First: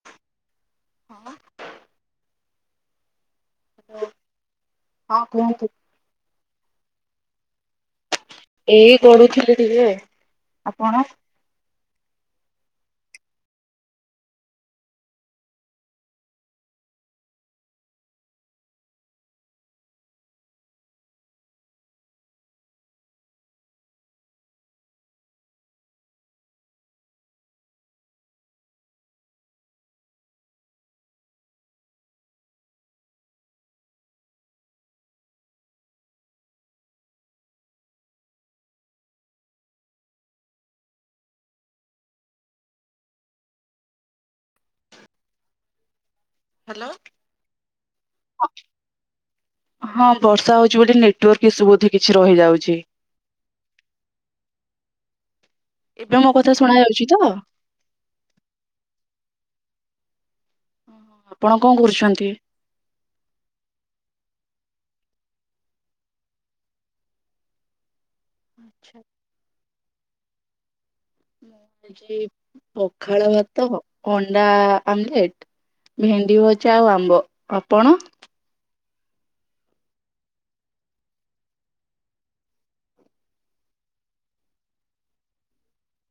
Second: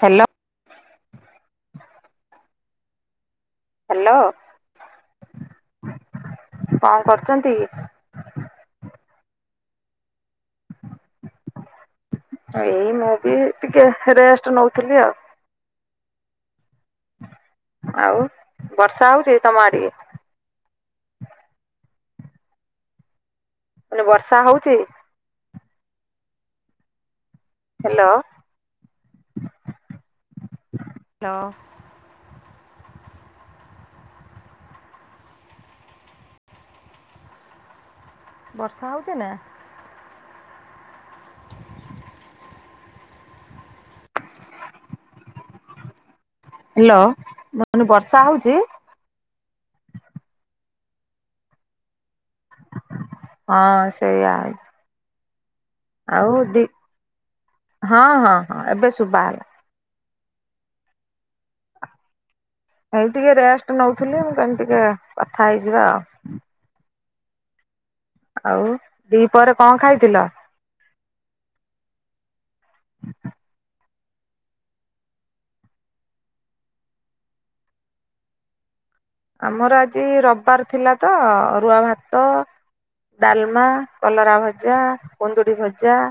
Hello. ହଁ। Hello. Hello ହଁ କୁହନ୍ତୁ କଣ କରୁଛନ୍ତି। ଏଇ ଗଢୁଥିଲି ଟିକେ ଆପଣ? ଏଇ ମୁଁ ବି ଟିକେ ରେଷ୍ଟ ନଉଥିଲି ଆଉ। ଆଉ ବର୍ଷା ହଉଛି ତମ ଆଡିକେ। ମୁଁ କହିଲି ବର୍ଷା ହଉଛି? Hello hello. ବର୍ଷା ହେଉଚି ନା? [inaudible] ହ୍ୟାଲୋ। ହାଲୋ ମୁଁ କହିଲି ବର୍ଷା ହେଉଛି। ହଁ ବର୍ଷା ହଉଛି ବୋଲି ନେଟୱାର୍କ ଇସୁ ବଧେ କିଛି ରହିଯାଉଛି। ହଁ ସେଇଆ। ଏବେ ଆଉ ମୋ କଥା ଦି ଶୁଣା ଯାଉଛି ତ? ହଁ ହଁ ହଁ ଏବେ ଶୁଭା ହେଲା। ଆପଣ କଣ କରୁଛନ୍ତି? ଏଇ ଟିକେ ରେଷ୍ଟ ନଉଥିଲି ମୁଁ କଇନି ଟିକେ କଥା ହେଇଯିବା ଆଉ। ଆଉ ଆଚ୍ଛା ଦି ପହରେ କଣ ଖାଇଥିଲ? କି ପଖାଳ ଭାତ ଅଣ୍ଡା ଆମଲେଟ ଭେଣ୍ଡି ଭଜା ଆଉ ଆମ୍ବ। ଆପଣ? ଆମର ଆଜି ରବବାର ଥିଲା ତ ଆରୁଆ ଭାତ ଡାଲମା କଲରାଭଜା କୁନ୍ଦୁଡ଼ିଭଜା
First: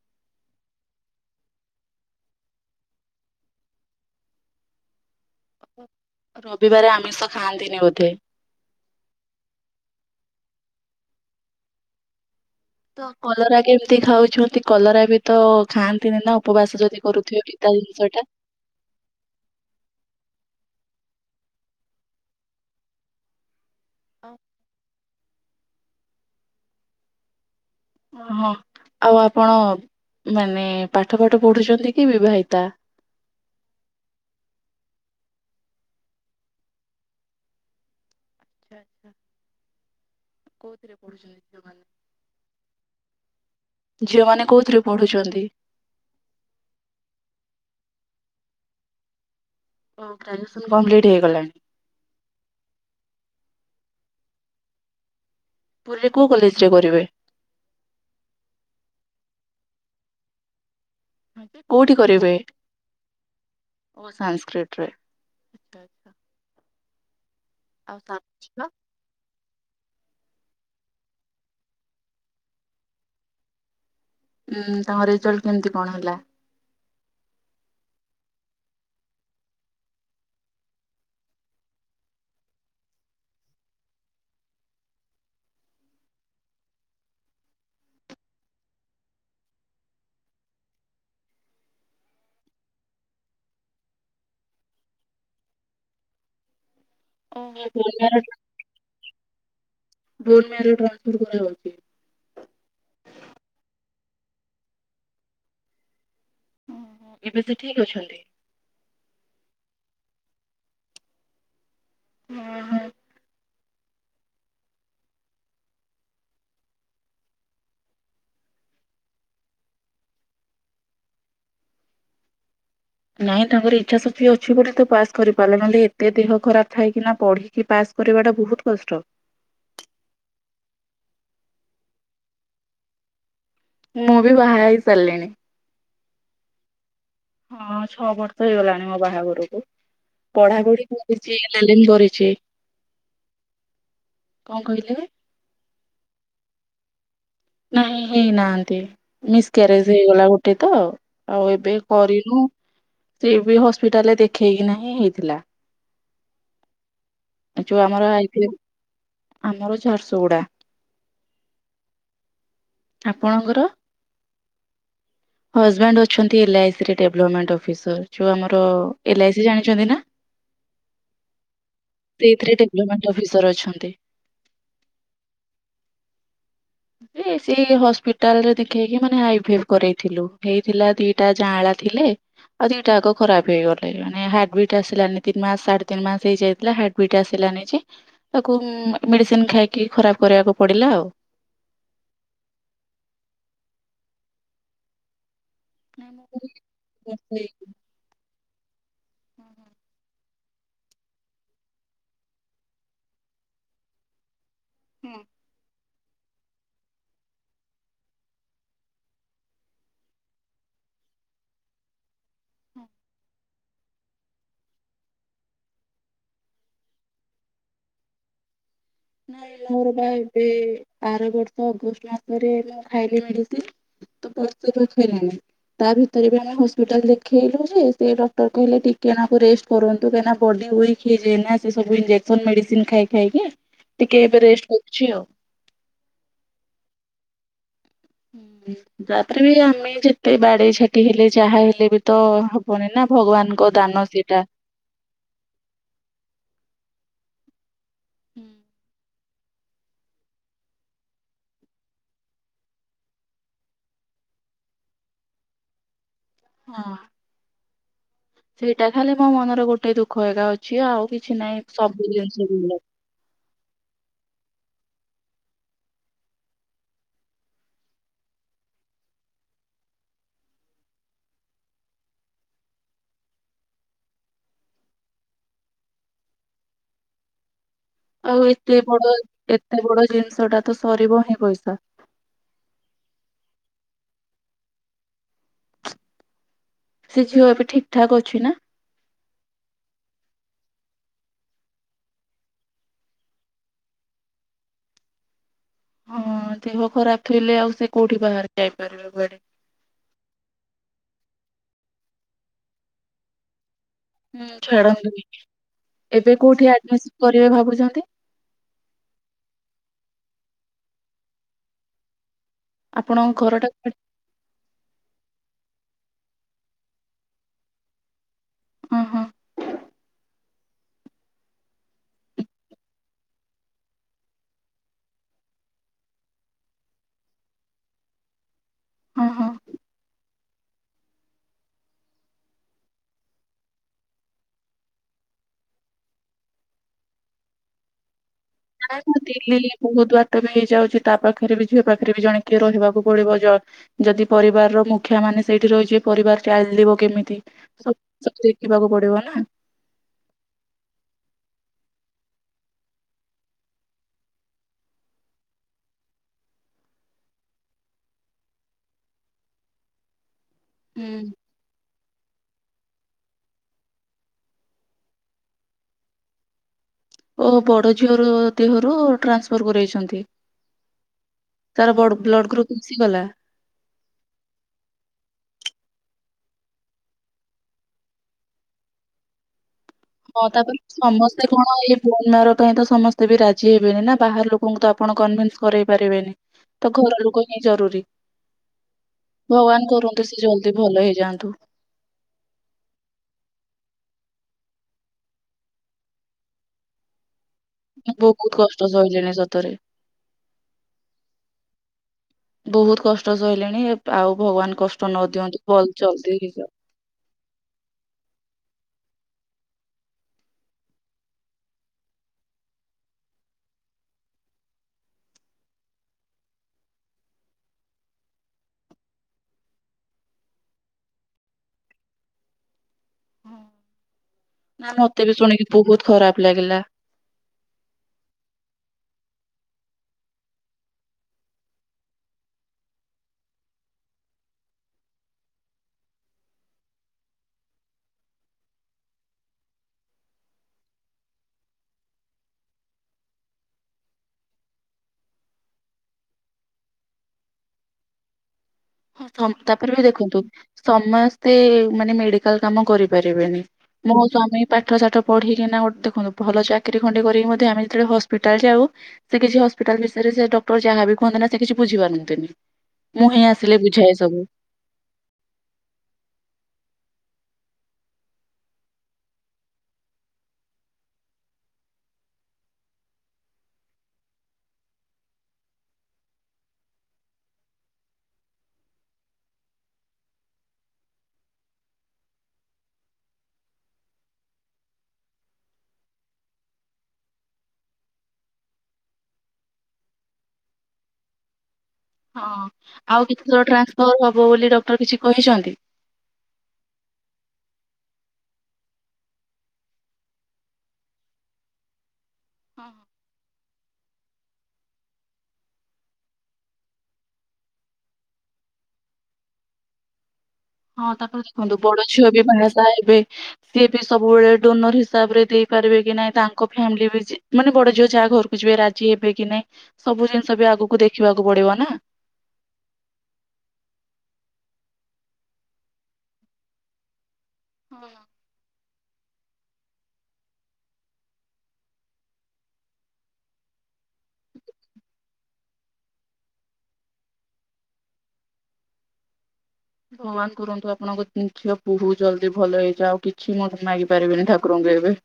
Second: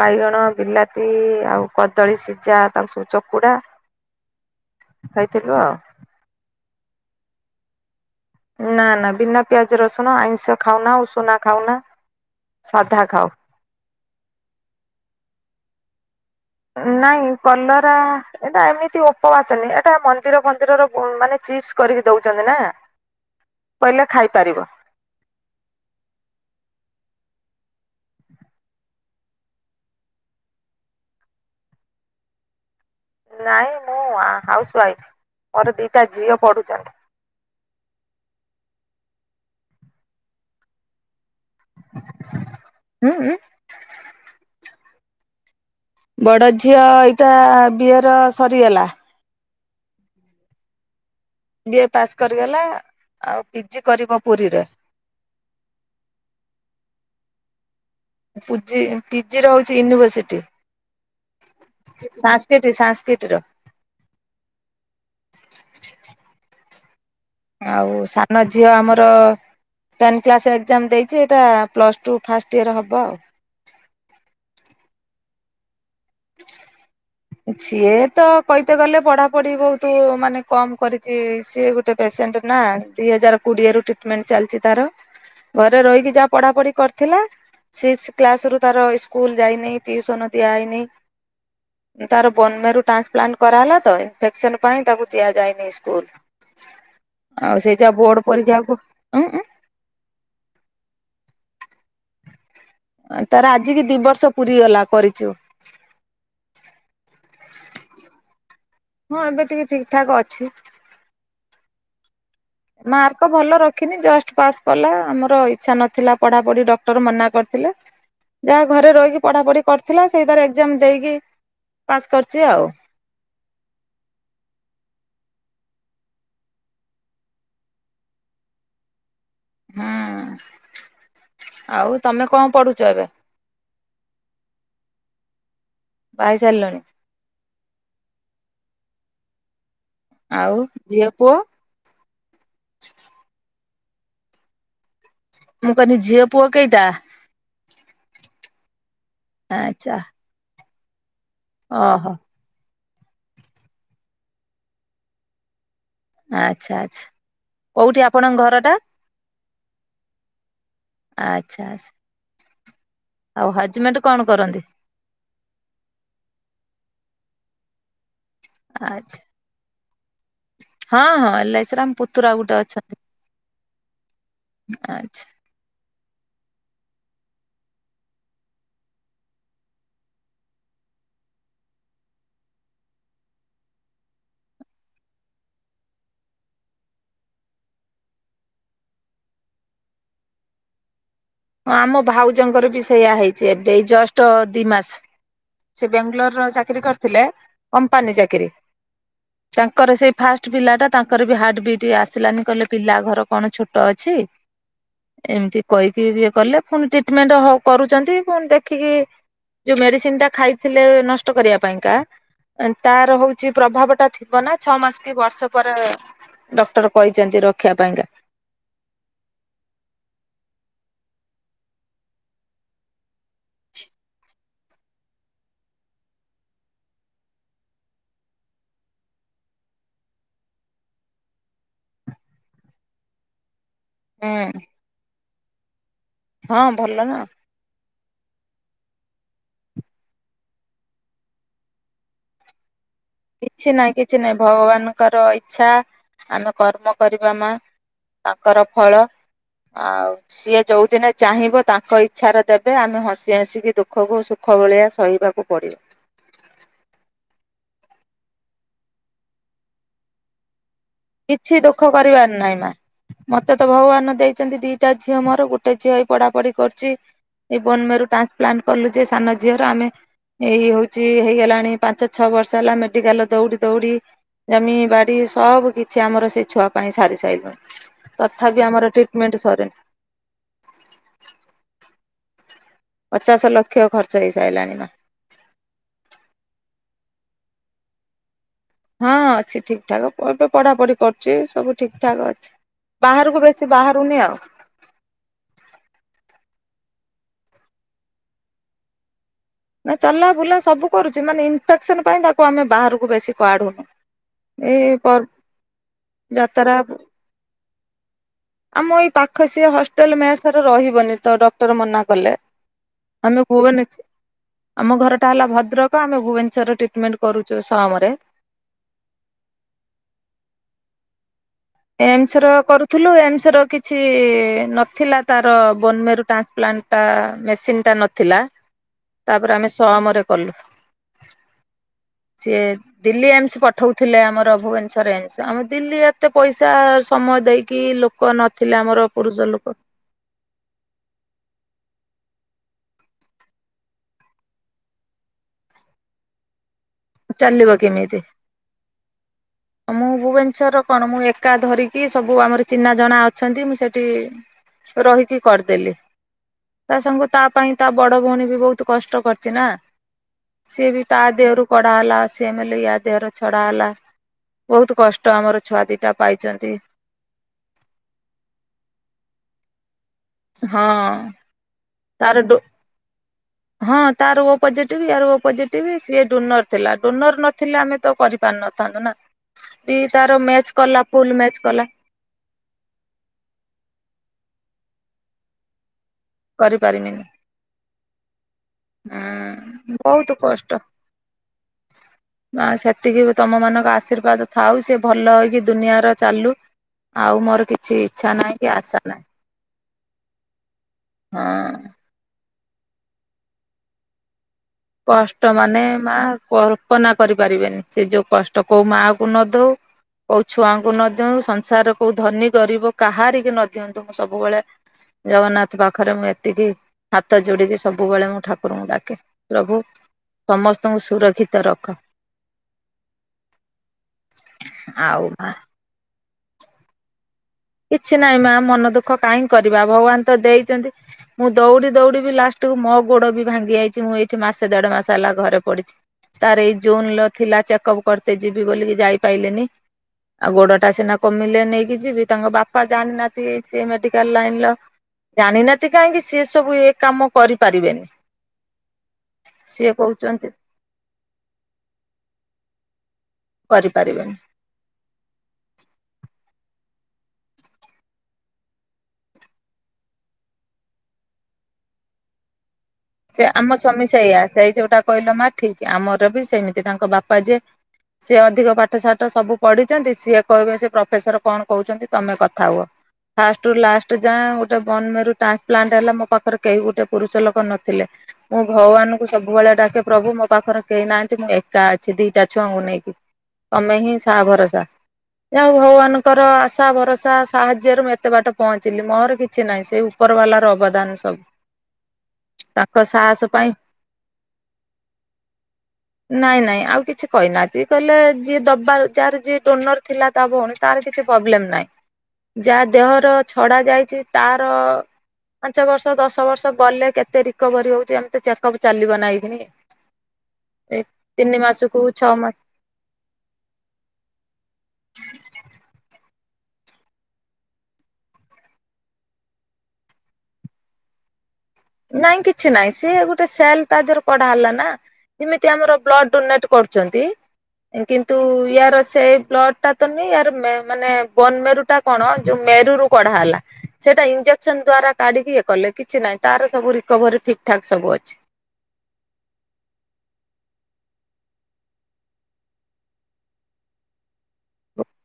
ବାଇଗଣ ବିଲାତି ଆଉ କଦଳୀ ସିଝା ତାଙ୍କୁ ସବୁ ଚକୁଡା ଖାଇଥିଲୁ ଆଉ। ରବିବାର ଆମିଷ ଖାଆନ୍ତିନି ବୋଧେ? ନା ନା ବିନା ପିଆଜ ରସୁଣ ଆଇଁଷ ଖାଉନା ଉଷୁନା ଖାଉନା। ସାଧା ତ ଖାଉ କଲରା କେମିତି ଖାଉଛନ୍ତି କଲରା ବି ତ ଖାଆନ୍ତିନି ନା? ଉପବାସ ଯଦି ନାଇଁ କରୁଥିବେ ପିତା କଲରା ଜିନିଷ ଟା। ଏଇଟା ଏମିତି ଉପବାସ ନାଇ ଏଇଟା ମନ୍ଦିର ଫନ୍ଦିରର ମଁ ମାନେ ଚିପ୍ସ କରିକି ଦଉଚନ୍ତି ନା। କହିଲା ଟା। ଖାଇପାରିବ। ଓ ହଁ ଆଉ ଆପଣ ମାନେ ପାଠ ଫାଠ ପଢ଼ୁଛନ୍ତି କି ବିବାହିତା? ନାଇଁ ମୁଁ ଆଁ ହାଉସ୍ ୱାଇଫ ମୋର ଦିଟା ଝିଅ ପଢ଼ୁଛନ୍ତି। ଆଛା। କୋଉଥିରେ ପଢୁଛନ୍ତି ଝିଅ ମାନେ? ଉଁ ଉଁ। ଝିଅମାନେ କୋଉଥିରେ ପଢୁଛନ୍ତି? ବଡ ଝିଅ ଏଇଟା ବିଏ ର ସରିଗଲା। ଓ ଗ୍ରାଜୁଏସନ କମ୍ପ୍ଲିଟ୍ ହେଇଗଲାଣି। ବି ଏ ପାସ୍ କରିଗଲା ଆଉ ପି ଜି କରିବ ପୁରୀରେ। ପୁରୀରେ କୋଉ କଲେଜ ରେ କରିବେ? ପୁଜି ପି ଜି ର ହଉଛି ୟୁନିଭର୍ସିଟି। କୋଉଠି କରିବେ? ସାନ୍ସ୍କିଟ ସାନ୍ ସ୍କିଟର। ଓ ସଂସ୍କ୍ରିଟରେ ଆଛା। ଆଉ ସାନ ଝିଅ ଆମ ର ଟେନ୍ କ୍ଲାସ ଏକ୍ସାମ୍ ଦେଇଛି ଏଇଟା ପ୍ଲସ୍ ଟୁ ଫାଷ୍ଟ ୟିଅର ହବ ଆଉ ଉଁ ତାଙ୍କ ରେଜଲ୍ଟ କେମିତି କଣ ହେଲା? [inaudible] ସିଏ ତ କହିତେ ଗଲେ ପଢାପଢି ବହୁତୁ ମାନେ କମ୍ କରିଛି ସିଏ ଗୋଟେ ଟେ ପେସେଣ୍ଟ ନା ଦି ହଜାର କୋଡିଏ ରୁ ଟ୍ରିଟମେଣ୍ଟ ଚାଲିଚି ତାର। ଘରେ ରହିକି ଯାହା ପଢା ପଢି କରିଥିଲା ସିକ୍ସ କ୍ଲାସ ରୁ ତାର ଇସ୍କୁଲ ଯାଇନି ଟିୁସନ ଦିଆ ହେଇନି। ତାର ବନମେରୁ ଟ୍ରାନ୍ସପ୍ଲାଣ୍ଟ କରା ହେଲା ତ ଇନଫେକ୍ସନ ପାଇଁ ତାକୁ ଦିଆଯାଇନି ସ୍କୁଲ। ଆଉ ଓହୋ ସେଇ ବୋନ ଯା ମ୍ୟାରୋ ବୋଡ ପରୀକ୍ଷାକୁ ଉଁ ଉଁ। ବୋନ୍ ମ୍ୟାରୋ ଟ୍ରାନ୍ସଫର କରାଯାଉ ଅଛି। ତାର ଆଜିି କି ଦି ବର୍ଷ ପୁରୀ ଗଲା କରିଚୁ। ଓହୋ ଏବେ ସେ ଠିକ ଅଛନ୍ତି? ହଁ ଏବେ ଟିକେ ଠିକ୍ ଠାକ୍ ଅଛି। ହଁ। ମାର୍କ ଭଲ ରଖିନି ଜଷ୍ଟ ପାସ୍ କଲା ଆମର ଇଚ୍ଛା ନଥିଲା ପଢାପଢି ଡକ୍ଟର ମନା କରିଥିଲେ ଯାହା ଘରେ ରହିକି ପଢ଼ାପଢ଼ି କରିଥିଲା ସେଇଥାରେ ଏକ୍ଜାମ ଦେଇକି ପାସ୍ କରିଛି ଆଉ। ନାଇଁ ତାଙ୍କର ଇଚ୍ଛା ଶକ୍ତି ଅଛି ବୋଲି ତ ପାସ୍ କରି ପାରିଲେ ନହେଲେ ଏତେ ଦେହ ଖରାପ ଥାଇ କି ନା ପଢି କି ପାସ୍ କରିବା ଟା ବହୁତ କଷ୍ଟ। ହୁଁ ଆଉ ତମେ କଣ ପଢୁଚ ଏବେ? ମୁଁ ବି ବାହା ହେଇ ସାରିଲିଣି। ବାହା ହେଇ ସାଇଲଣି। ହଁ ଛଅ ବର୍ଷ ହେଇଗଲାଣି ମୋ ବାହାଘରକୁ ଆଉ ପଢାପଢି ଝିଅ ପୁଅ କରୁଛି ଏ ତାଲିମ କରିଛି କଣ କହିଲେ? ମୁଁ କହିଲି ଝିଅ ପୁଅ କେଇ ଟା? ନାଇଁ ହେଇନାହାନ୍ତି ମିସକ୍ୟାରେଜ ଆଚ୍ଛା ହେଇଗଲା ଗୋଟେ ତ ଆଉ ଏବେ ଓହୋ କରିନୁ। ସେ ବି ହସ୍ପିଟାଲରେ ଦେଖେଇକିନାହିଁ ହେଇଥିଲା। ଆଚ୍ଛା ଆଚ୍ଛା ଯୋଉ ଆମର କୋଉଠି ଆଇଥିଲେ ଆପଣଙ୍କ ଘରଟା? ଆମର ଝାରସୁଗୁଡା। ଆଚ୍ଛା ଆଚ୍ଛା ଆଉ ଆପଣଙ୍କର? ହଜବେଣ୍ଡ କଣ କରନ୍ତି? ହଜବେ୍ୟାଣ୍ଡ ଅଛନ୍ତି ଏଲ୍ଆଇସି ରେ ଡେଭଲପମେଣ୍ଟ ଅଫିସର। ଯୋଉ ଆମର ଆଚ୍ଛା ଏଇ ଜାଣିଛନ୍ତି ନା ହଁ ହଁ ଏଲ୍ ଆଇ ସି ରେ ଆମ ପୁତୁରା ଗୋଟେ ସେଇଥିରେ - ଅଫିସର ଅଛନ୍ତି। ଆଛା। ସେ ହସ୍ପିଟାଲ ରେ ଦେଖେଇକି ମାନେ ଆଇଭିଆଫ୍ କରରେଇଥିଲୁ ହେଇଥିଲା ଦିଟା ଯାଆଁଳା ଥିଲେ। ଆଉ ଦିଇଟା ଆ ଖରା ହେଇଗଲାଣି ମାନ ହାର୍ଟ ବିଟ୍ ଆସିଲାନି ତିନି ମାସ ସାଢେ ତିନି ମାସ ହେଇଯାଇଥିଲା ହ। କଇଟା ଆସିଲା ନେଇ ତାକୁ ମେଡିସିନ ଖାଇକି ଖରାପ କରିବାକୁ ପଡିଲା ଆଉ। ହଁ ଆମ ଭାଉଜଙ୍କର ବି ସେଇଆ ହେଇଛି ଏବେ ଜଷ୍ଟ ଦି ମାସ। ସେ ବଙ୍ଗାଲୋର ର ଚାକିରୀ କରିଥିଲେ କମ୍ପାନୀ ଚାକିରୀ। ତାଙ୍କର ସେଇ ଫାଷ୍ଟ ପିଲାଟା ତାଙ୍କର ବି ହାର୍ଟ ବିଟ ଆସିଲାନି କହିଲେ ପିଲା ଘର କଣ ଛୋଟ ଅଛି। ଏମିତି କହିକି ଇଏ କଲେ ପୁଣି ଟ୍ରିଟମେଣ୍ଟ ହ କରୁଛନ୍ତି ପୁଣି ଦେଖିକି ଯୋଉ ମେଡିସିନ ଟା ଖାଇଥିଲେ ନଷ୍ଟ କରିବା ପାଇଁକାା ତାର ହଉଛି ପ୍ରଭାବ ଟା ଥିବ ନା ଛଅ ମାସ କି ବର୍ଷ ପରେ ଡକ୍ଟର କହିଛନ୍ତି ରଖିବା ପାଇଁକା। ନାଇଁ ମୋର ବା ଏବେ ବାର ବର୍ଷ ଅଗଷ୍ଟ ମାସରେ ମୁଁ ଖାଇଲି ମେଡିସିନ। [inaudible] ତା ଭିତରେ ବି ଆମେ ହସ୍ପିଟାଲ ଦେଖେଇଲୁ ଯେ ସେ ଡକ୍ଟର କହିଲେ ଟିକେ ନକୁ ରେଷ୍ଟ କରନ୍ତୁ କାହିଁକନା ବଡି ୱିକ ହେଇଯାଏ ନା ସେ ସବୁ ଇଞଜେସନ ମେସିନ ଖାଇ ଖାଇକି। ଟିକେ ଏବେ ହୁଁ ରେଷ୍ଟ୍ କରଛି ଆଉ ହଁ ଭଲ ନା। ହୁଁ ତାପରେ ବି ଆମେ ଯେତେ ବାଦେଇ ଛାଟେଇ ହେଲେ ଯାହା ହେଲେ ବି ତ ହବନି ନା ଭଗବାନଙ୍କ ଦାନ ସେଇଟା ତାଙ୍କର ଇଚ୍ଛା ଆମେ କର୍ମ କରିବା ମା ତାଙ୍କର ଫଳ। ଆଉ ସିଏ ଯୋଉ ଦିନେ ଚାହିଁବ ତାଙ୍କ ଇଚ୍ଛାରେ ଦେବେ ଆମେ ହସି ହସିକି ଦୁଃଖକୁ ଖ ଭଳିଆ ସହିବାକୁ ପଡିବ। ହଁ ସେଇଟା ଖାଲି ମୋ ମନରେ ଗୋଟେ ଦୁଃଖ ଏକା ଅଛି ଆଉ କିଛି ନହିଁ ସବୁ ଜିନିଷ ମୋତେ ତ ଭଗବାନ ଦେଇଛନ୍ତି ଦିଟା ଝିଅ ମୋର ଗୋଟେ ଝିଅ ହଇ ପଢା ପଢି କରୁଛି। ଏ ବନମେରୁ ଟ୍ରାନ୍ସପ୍ଲାଣ୍ଟ କଲୁ ଯେ ସାନ ଝିଅର ଆମେ ଏଇ ହଉଛି ହେଇଗଲାଣି ପାଞ୍ଚ ଛଅ ବର୍ଷ ହେଲା ମେଡିକାଲ ଦୌଡି ଦୌଡି ଜମି ବାଡି ସବୁ କିଛି ଆମର ସେ ଛୁଆ ପାଇଁ ସାରି ସାରିଲୁଣି। ଆଉ ତଥାପି ଏତେ ଆମର ବଡ ଟ୍ରିଟମେଣ୍ଟ ସରିନି ଏତେ ବଡ ଜିନିଷ ଟା ତ ସରିବ ହିଁ ପଇସା। ପଚାଶ ଲକ୍ଷ ଖର୍ଚ୍ଚ ହେଇସାରିଲାଣି ନା। ସେ ଝିଅ ଏବେ ଠିକ ଠାକ ଅଛି ନା। ହଁ ଅଛି ଠିକ ଠାକ ଏବେ ପଢା ପଢି କରୁଛି ସବୁ ଠିକ ଠାକ ଅଛି। ବାହାରକୁ ବେଶି ବାହାରୁନି ଆଉ ହଁ ଦେହ ଖରାପ ଥିଲେ ଆଉ ସେ କୋଉଠି ବାହାରେ ଯାଇପାରିବ କୁଆଡେ ନା ଚଲା ବୁଲା ସବୁ କରୁଛି ମାନେ ଇନଫେକ୍ସନ ପାଇଁ ତାକୁ ଆମେ ବାହାରକୁ ବେଶୀ କୁଆଡ଼ୁନୁ। ହଁ ଛାଡନ୍ତୁନି ଏବେ ଯାତ୍ରା କୋଉଠି ଆଡମିସନ କରିବେ ଭାବୁଛନ୍ତି। ଆମ ଏଇ ପାଖ ସିଏ ହଷ୍ଟେଲ ମେସରେ ରହିବନି ତ ଡକ୍ଟର ମନା କଲେ। ଆପଣଙ୍କ ଆମେ [inaudible] ଘରଟା କୁଆଡେ? ଆମ ଘରଟା ହେଲା ଭଦ୍ରକ ଆମେ ଭୁବନେଶ୍ୱର ଟ୍ରିଟମେଣ୍ଟ କରୁଛୁ ସମରେ ଅ ହଁ। ଏମ୍ସ ର କରୁଥିଲୁ ଏମ୍ସ ର କିଛି ନଥିଲା ତାର ବୋନମେରୁ ଟ୍ରାନ୍ସପ୍ଲାଣ୍ଟ ତା ମେସିନ୍ ଟା ନଥିଲା ହଁ ହଁ। ତାପରେ ଆମେ ସମ୍ ରେ କଲୁ। [inaudible] ସିଏ ଦିଲ୍ଲୀ ଏମ୍ସ ପଠଉଥିଲେ ଆମର ଭୁବନେଶ୍ୱର ଏମ୍ସ ଆମେ ଦିଲ୍ଲୀ ଏତେ ପଇସା ସମୟ ଦେଇକି ଲୋକ ନଥିଲେ ନାଇଁ ଆମର ମୁଁ ପୁରୁଷ ଦିଲ୍ଲୀ ଲୋକ ବହୁତ ବାଟ ବି ହେଇଯାଉଛି ତା ପାଖରେ ବି ଝିଅ ପାଖରେ ବି ଜଣେ କିଏ ରହିବାକୁ ପଡିବ ଜ ଯଦି ପରିବାର ର ମୁଖିଆ ମାନେ ସେଇଠି ରହିଯିବେ ପରିବାର ଚାଲିବ କେମିତି ଚାଲିବ ସବୁ କେମିତି? ସବୁ ଦେଖିବାକୁ ପଡିବ ନା। ମୁଁ ଭୁବନେଶ୍ଵର ର କଣ ମୁଁ ଏକା ଧରିକି ସବୁ ଆମର ଚିହ୍ନା ଜଣା ଅଛନ୍ତି ମୁଁ ସେଠି ରହିକି କରିଦେଲି। ତା ସାଙ୍ଗକୁ ତା ପାଇଁ ତା ବଡ ଭଉଣୀ ବି ବହୁତ କଷ୍ଟ କରିଛି ନା। ସିଏ ବି ତା ହୁଁ। ଦେହରୁ କଡା ହେଲା ଅଶି ଏମେଲ୍‌ ୟା ଦେହରେ ଛଡା ହେଲା। ବହୁତ କଷ୍ଟ ଆମର ଛୁଆ ଦିଟା ପାଇଛନ୍ତି। ଓହୋ ବଡ଼ ଝିଅର ଦେହରୁ ଟ୍ରାନ୍ସଫର୍ କରେଇଛନ୍ତି? ହଁ ତାର ବଡ ବ୍ଲଡ ଗ୍ରୁପ ମିସିଗଲା। ହଁ ତାର ଓ ପୋଜେଟିଭ୍ ୟାର ଓ ପଜେଟିଭ ସିଏ ଡୋନର ଥିଲା ଡୋନର ନଥିଲେ ଆମେ ତ କରିପାରୁ ନଥାନ୍ତୁ ନା ବି ତାର ମ୍ୟାଚ କଲା ଫୁଲ ମ୍ୟାଚ କଲା। ବୋର୍ଣମ୍ୟାରୋ ପାଇଁ ତ ସମସ୍ତେ ବି ରାଜି ହେବେନି ନା ବାହାର ଲୋକଙ୍କୁ ତ ଆପଣ କନଭିନ୍ସ କରେଇ ପାରିବେନି। ତ ଘର କରିପାରିମିନି। ଲୋକ ହିଁ ଜରୁରୀ ଭଗବାନ ହୁଁ କରନ୍ତୁ ସେ ଜଲଦି ଭଲ ହେଇଯାଆନ୍ତୁ। [inaudible] ମା ସେତିକି ବି ତମ ମାନଙ୍କ ଆଶୀର୍ବାଦ ଥାଉ ସେ ଭଲ ହେଇକି ଦୁନିଆର ଚାଲୁ। ଆଉ ମୋର କି କିଛି ମୁଁ ଇଚ୍ଛା ବହୁ ନାହିଁ କଷ୍ଟ ଆଶା ନାହିଁ ସହିଲିଣି ସତରେ। ହଁ ଅଁ। ବହୁତ କଷ୍ଟ ସହିଲେଣି ଏପ ଆଉ ଭଗବାନ କଷ୍ କଷ୍ଟ ମାନେ ମା କର କଳ୍ପନା କରିପାରିବେନି ସେ ଯୋଉ କଷ୍ଟ କୋଉ ମାଆକୁ ନଦଉ। କୋଉ ଛୁଆଙ୍କୁ ନଦଉ ସଂସାରରେ କୋଉ ଧନୀ ଗରିବ କାହାରିକୁ ନ ଦିଅନ୍ତୁ ମୁଁ ସବୁବେଳେ ଜଗନ୍ନାଥ ପାଖରେ ମୁଁ ଏତିକି ହାତ ଯୋଡ଼ିକି ସବୁବେଳେ ମୁଁ ଠାକୁରଙ୍କୁ ଡାକେ। ପ୍ରଭୁ ସମସ୍ତଙ୍କୁ ସୁରକ୍ଷିତ ରଖ। ନା ଆଉ ମତେ ବି ମା ଶୁଣିକି ବହୁତ ଖରାପ ଲାଗିଲା। କିଛି ନାଇଁ ମା ମନ ଦୁଃଖ କାଇଁ କରିବା ଭଗବାନ ତ ଦେଇଛନ୍ତି। ମୁଁ ଦୌଡି ଦୌଡି ବି ଲାଷ୍ଟକୁୁ ମୋ ଗୋଡ ବି ଭାଙ୍ଗି ଯାଇଛି ମୁଁ ଏଇଠି ମାସେ ଦେଢ ମାସ ହେଲା ଘରେ ପଡିଛି। ତାର ଏଇ ଜୁନର ଥିଲା ଚେକଅପ୍ କରତେ ଯିବି ବୋଲିକି ଯାଇପାଇଲିନି। ଆଉ ଗୋଡଟା ସିନା କମିଲେ ନେଇକି ଯିବି। ତାଙ୍କ ବାପା ଜାଣିନାହାନ୍ତି ସେ ମେଡିକାଲ ଲାଇନ ର। ଜାଣିନାତି କାହିଁକି ସି ସବୁ ଏ କାମ କରିପାରିବେନି। ହଁ ସିଏ ତାପରେ ବି ଦେଖନ୍ତୁ କହୁଛନ୍ତି ସମସ୍ତେ ମାନେ ମେଡିକାଲ କାମ କରି ପାରିବେନି ମୋ କରିପାରିବେନି ସ୍ୱାମୀ ପାଠ ସାଠ ପଢିକିନା ଗୋଟେ ଦେଖନ୍ତୁ ଭଲ ଚାକିରି ଖଣ୍ଡେ କରିକି ମଧ୍ୟ ଆମେ ଯେତେବେଳେ ହସ୍ପିଟାଲ ଯାଉ ସେ କିଛି ହସ୍ପିଟାଲ ବିଷୟରେ ସେ ଡକ୍ଟର ଯାହା ବିି କୁହନ୍ତି ନା ସେ କି ବୁଝିପାରନ୍ତିନି। ମୁଁ ହିଁ ସେ ଆମ ଆସିଲେ ସ୍ୱାମୀ ବୁଝାଏ ସବୁ। ସେଇଆ ସେଇ ଯୋଉଟା କହିଲ ମା ଠିକ୍ ଆମର ବି ସେମିତି ତାଙ୍କ ବାପା ଯେ ସିଏ ଅଧିକ ପାଠ ସାଠ ସବୁ ପଢିଛନ୍ତି ସିଏ କହିବେ ସେ ପ୍ରଫେସର କଣ କହୁଛନ୍ତି ତମେ କଥା ହୁଅ। ଫାଷ୍ଟ ରୁ ଲାଷ୍ଟ ଯାଁଏ ଗୁଟେ ବନମେରୁ ଟ୍ରାନ୍ସପ୍ଲାଣ୍ଟ ହେଲା ମୋ ପାଖରେ କେହି ଗୁଟେ ପୁରୁଷ ଲୋକ ନ ଥିଲେ। ମୁଁ ଭଗବାନଙ୍କୁ ସବୁବେଳେ ଡାକେ ପ୍ରଭୁ ମୋ ପାଖରେ କେହି ନାହାନ୍ତି ମୁଁ ଏକା ଅଛି ଦିଟା ଛୁଆଙ୍କୁ ନେଇକି। ତମେ ହିଁ ସାହା ଭରସା। ଯାହା ହେଉ ଭଗବାନଙ୍କର ଆଶା ଭରସା ସାହାଯ୍ୟରେ ମୁଁ ଏତେ ବାଟ ପହଞ୍ଚିଲି ମୋର କିଛି ନାହିଁ ସେ ଉପ ଉପର ବାଲା ର ଅବଦାନ ସବୁ। ହଁ ତାଙ୍କ ଆଉ ସାହସ କିଛି ଥର ପାଇଁ ଟ୍ରାନ୍ସଫର୍ ହବ ବୋଲି ଡକ୍ଟର କିଛି କହିଛନ୍ତି? ନାଇଁ ନାଇଁ ଆଉ କିଛି କହିନାହାନ୍ତି କହିଲେ ଯିଏ ଦବା ଯାହାର ଯିଏ ଡୋନର ଥିଲା ତା ଭଉଣୀ ତାର କିଛି ପ୍ରୋବ୍ଲେମ ନାହିଁ। ଯାହା ଦେହର ଛଡା ଯାଇଛି ତାର ପାଞ୍ଚ ବର୍ଷ ଦଶ ବର୍ଷ ଗଲେ କେତେ ଏତେ ରିକଭର ହଉଛି ଏମେ ଚେକଅପ୍ ଚାଲିବ ନା ଏଇ ଦିନି ହଁ ତାପରେ ଦେଖନ୍ତୁ ବଡ ଝିଅ ଛଅ ବି ମାସ ବାହାସାଆ ହେବେ ସିଏ ବି ସବୁବେଳେ ଡୋନର ହିସାବ ରେ ଦେଇପାରିବେ କି ନାଇଁ ତାଙ୍କ ଫ୍ୟାମିଲି ବି ମାନେ ବଡ ଝିଅ ଯାହା ଘରକୁ ବୁଝିବେ ରାଜି ହେବେ କି ନାଇଁ ସବୁ ଜିନିଷ ବି ଆଗକୁ ଦେଖିବାକୁ ପଡିବ ନା। ନାଇଁ କିଛି ନାହିଁ ସେ ଗୋଟେ ସେଲ ତାଦେହ ରୁ କଡା ହେଲା ନା ଯେମିତି ଆମର ବ୍ଲଡ ଡୋନେଟେ କରୁଛନ୍ତି କିନ୍ତୁ ୟାର ସେ ବ୍ଲ ଟା ତୁହଁ ୟ ମାନେ ବନମେରୁ ଟା କଣ ଯୋଉ ମେରୁରୁୁ କଢା ହେଲା। ସେଇଟା ଇଞ୍ଜେକ୍ସନ ଦ୍ୱାରା କାଢ଼ିକି ଇ ଏ କଲେ କିଛି ନାହିଁ ତାର ସବୁ ରିକଭରି ଠିକ୍ ଠାକ ସବୁ ଅଛି। ଭଗବାନ କରୁନ୍ତୁ ଆପଣଙ୍କ ଝିଅ ବୁହ ଜଲ୍ଦି ଭଲ ହେଇଯାଉ ଆଉ କିଛି ମେ ମାଗି ପାରିବିନି ଠାକୁରଙ୍କୁ ଏବେ।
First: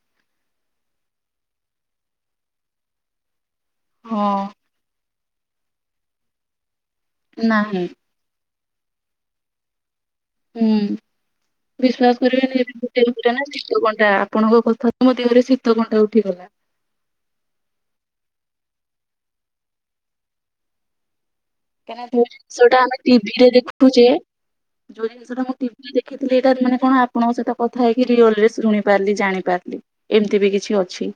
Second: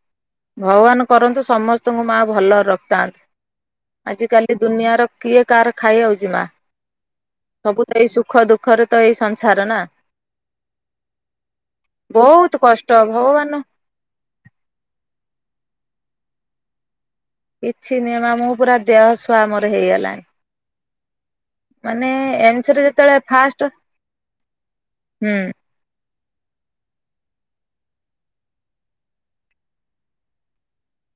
ଭଗବାନ କରନ୍ତୁ ସମସ୍ତଙ୍କୁ ମାଆ ଭଲରେ ରଖିଥାନ୍ତୁ ହଁ ଆଜିକାଲି ଦୁନିଆର କିଏ କାହାର ଖାଇ ହାଉଛି ମା ନାହିଁ ସବୁ ତ ଏଇ ସୁଖ ଦୁଃଖ ଦୁଖରେ ତ ଏଇ ସଂସାର ନା। ହୁଁ ବିଶ୍ଵାସ ବହୁତ କରିବନି କଷ୍ଟ [unintelligible] ଭଗବାନ ଆପଣଙ୍କ କଥା ତ ମୋ ଦେହରେ ଶୀତକଣ୍ଟା ଉଠିଗଲା। କିଛି ନିୟମାମ ମୁଁ ପୁରା ଦେହ ଶୁଆ ମୋର ହେଇଗଲାଣି। ମାନେ କାହିଁକି ଯୋଉ ଏମସ ଜିନିଷଟା ରେ ଆମେ ଯେତେବେଳେ ଟିଭି ରେ ଫାଷ୍ଟ ଦେଖୁଛେ ଯୋଉ ହୁଁ ଜିନିଷଟା ଟି ମୁଁ ଦେଖିଥିଲି ଇଟା ମାନେ କଣ ଆପଣଙ୍କ ସହିତ କଥା ହେଇକି ରିଅଲରେ ଶୁଣି ପାରିଲି ଜାଣିପାରିଲି। ଏମିତି ବି କିଛି ଅଛି।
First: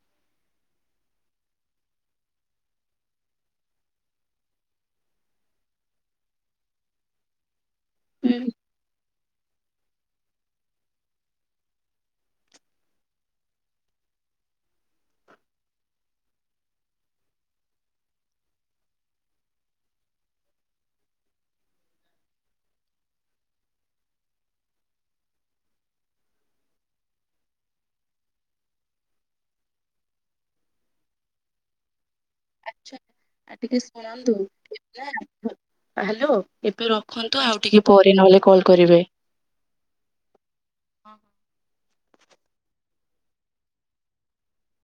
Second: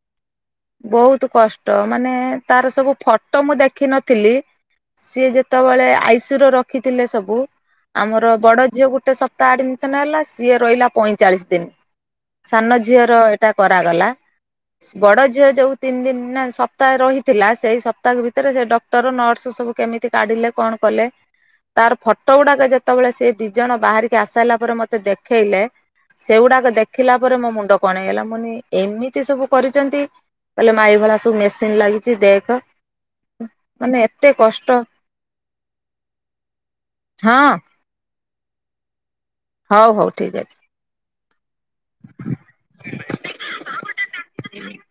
ବହୁତ କଷ୍ଟ ମାନେ ତାର ସବୁ ଫଟୋ ମୁଁ ଦେଖିନଥିଲି ସିଏ ଯେତେବେଳେ ଆଇସିୟୁ ର ରଖିଥିଲେ ସବୁ ଆମର ହୁଁ ବଡ ଝିଅ ଗୋଟେ ସପ୍ତାହ ଆଡମିସନ ହେଲା ସିଏ ରହିଲା ପଇଁଚାଳିଶ ଦିନ ସାନ ଝିଅର ଏଇଟା କରାଗଲା ବଡ ଝିଅ ଯୋଉ ତିନି ଦିନ ନା ସପ୍ତାହ ରହିଥିଲା ସେଇ ସପ୍ତାହ ଭିତରେ ସେ ଡକ୍ଟର ନର୍ସ ସବୁ କେମିତି କାଢିଲେ କଣ କଲେ ତାର ଫଟୋ ଗୁଡାକ ଯେତେବେଳେ ସେ ଦି ଜଣ ବାହାରିକି ଆସିସାରିଲା ପରେ ମତେ ଦେଖେଇଲେ ସେଗୁଡାକ ଦେଖିଲା ପରେ ମୋ ମୁଣ୍ଡ କଣ ହେଇଗଲା ମୁଁନି ଏମିତି ସବୁ କରିଛନ୍ତି କହିଲେ ମା ଏଇ ଭଳିଆ ସବୁ ମେସିନ ଲାଗିଛି ଦେଖେ ଆଛା। ଆଉ ଟିକେ ଶୁଣନ୍ତୁ କଷ୍ଟ ହ୍ୟାଲୋ ଏବେ ରଖନ୍ତୁ ହଁ ଆଉ ଟିକେ ପରେ ନହେଲେ କଲ୍ କରିବେ ହଉ ହଉ ଠିକ ଅଛି। ହଁ। [unintelligible]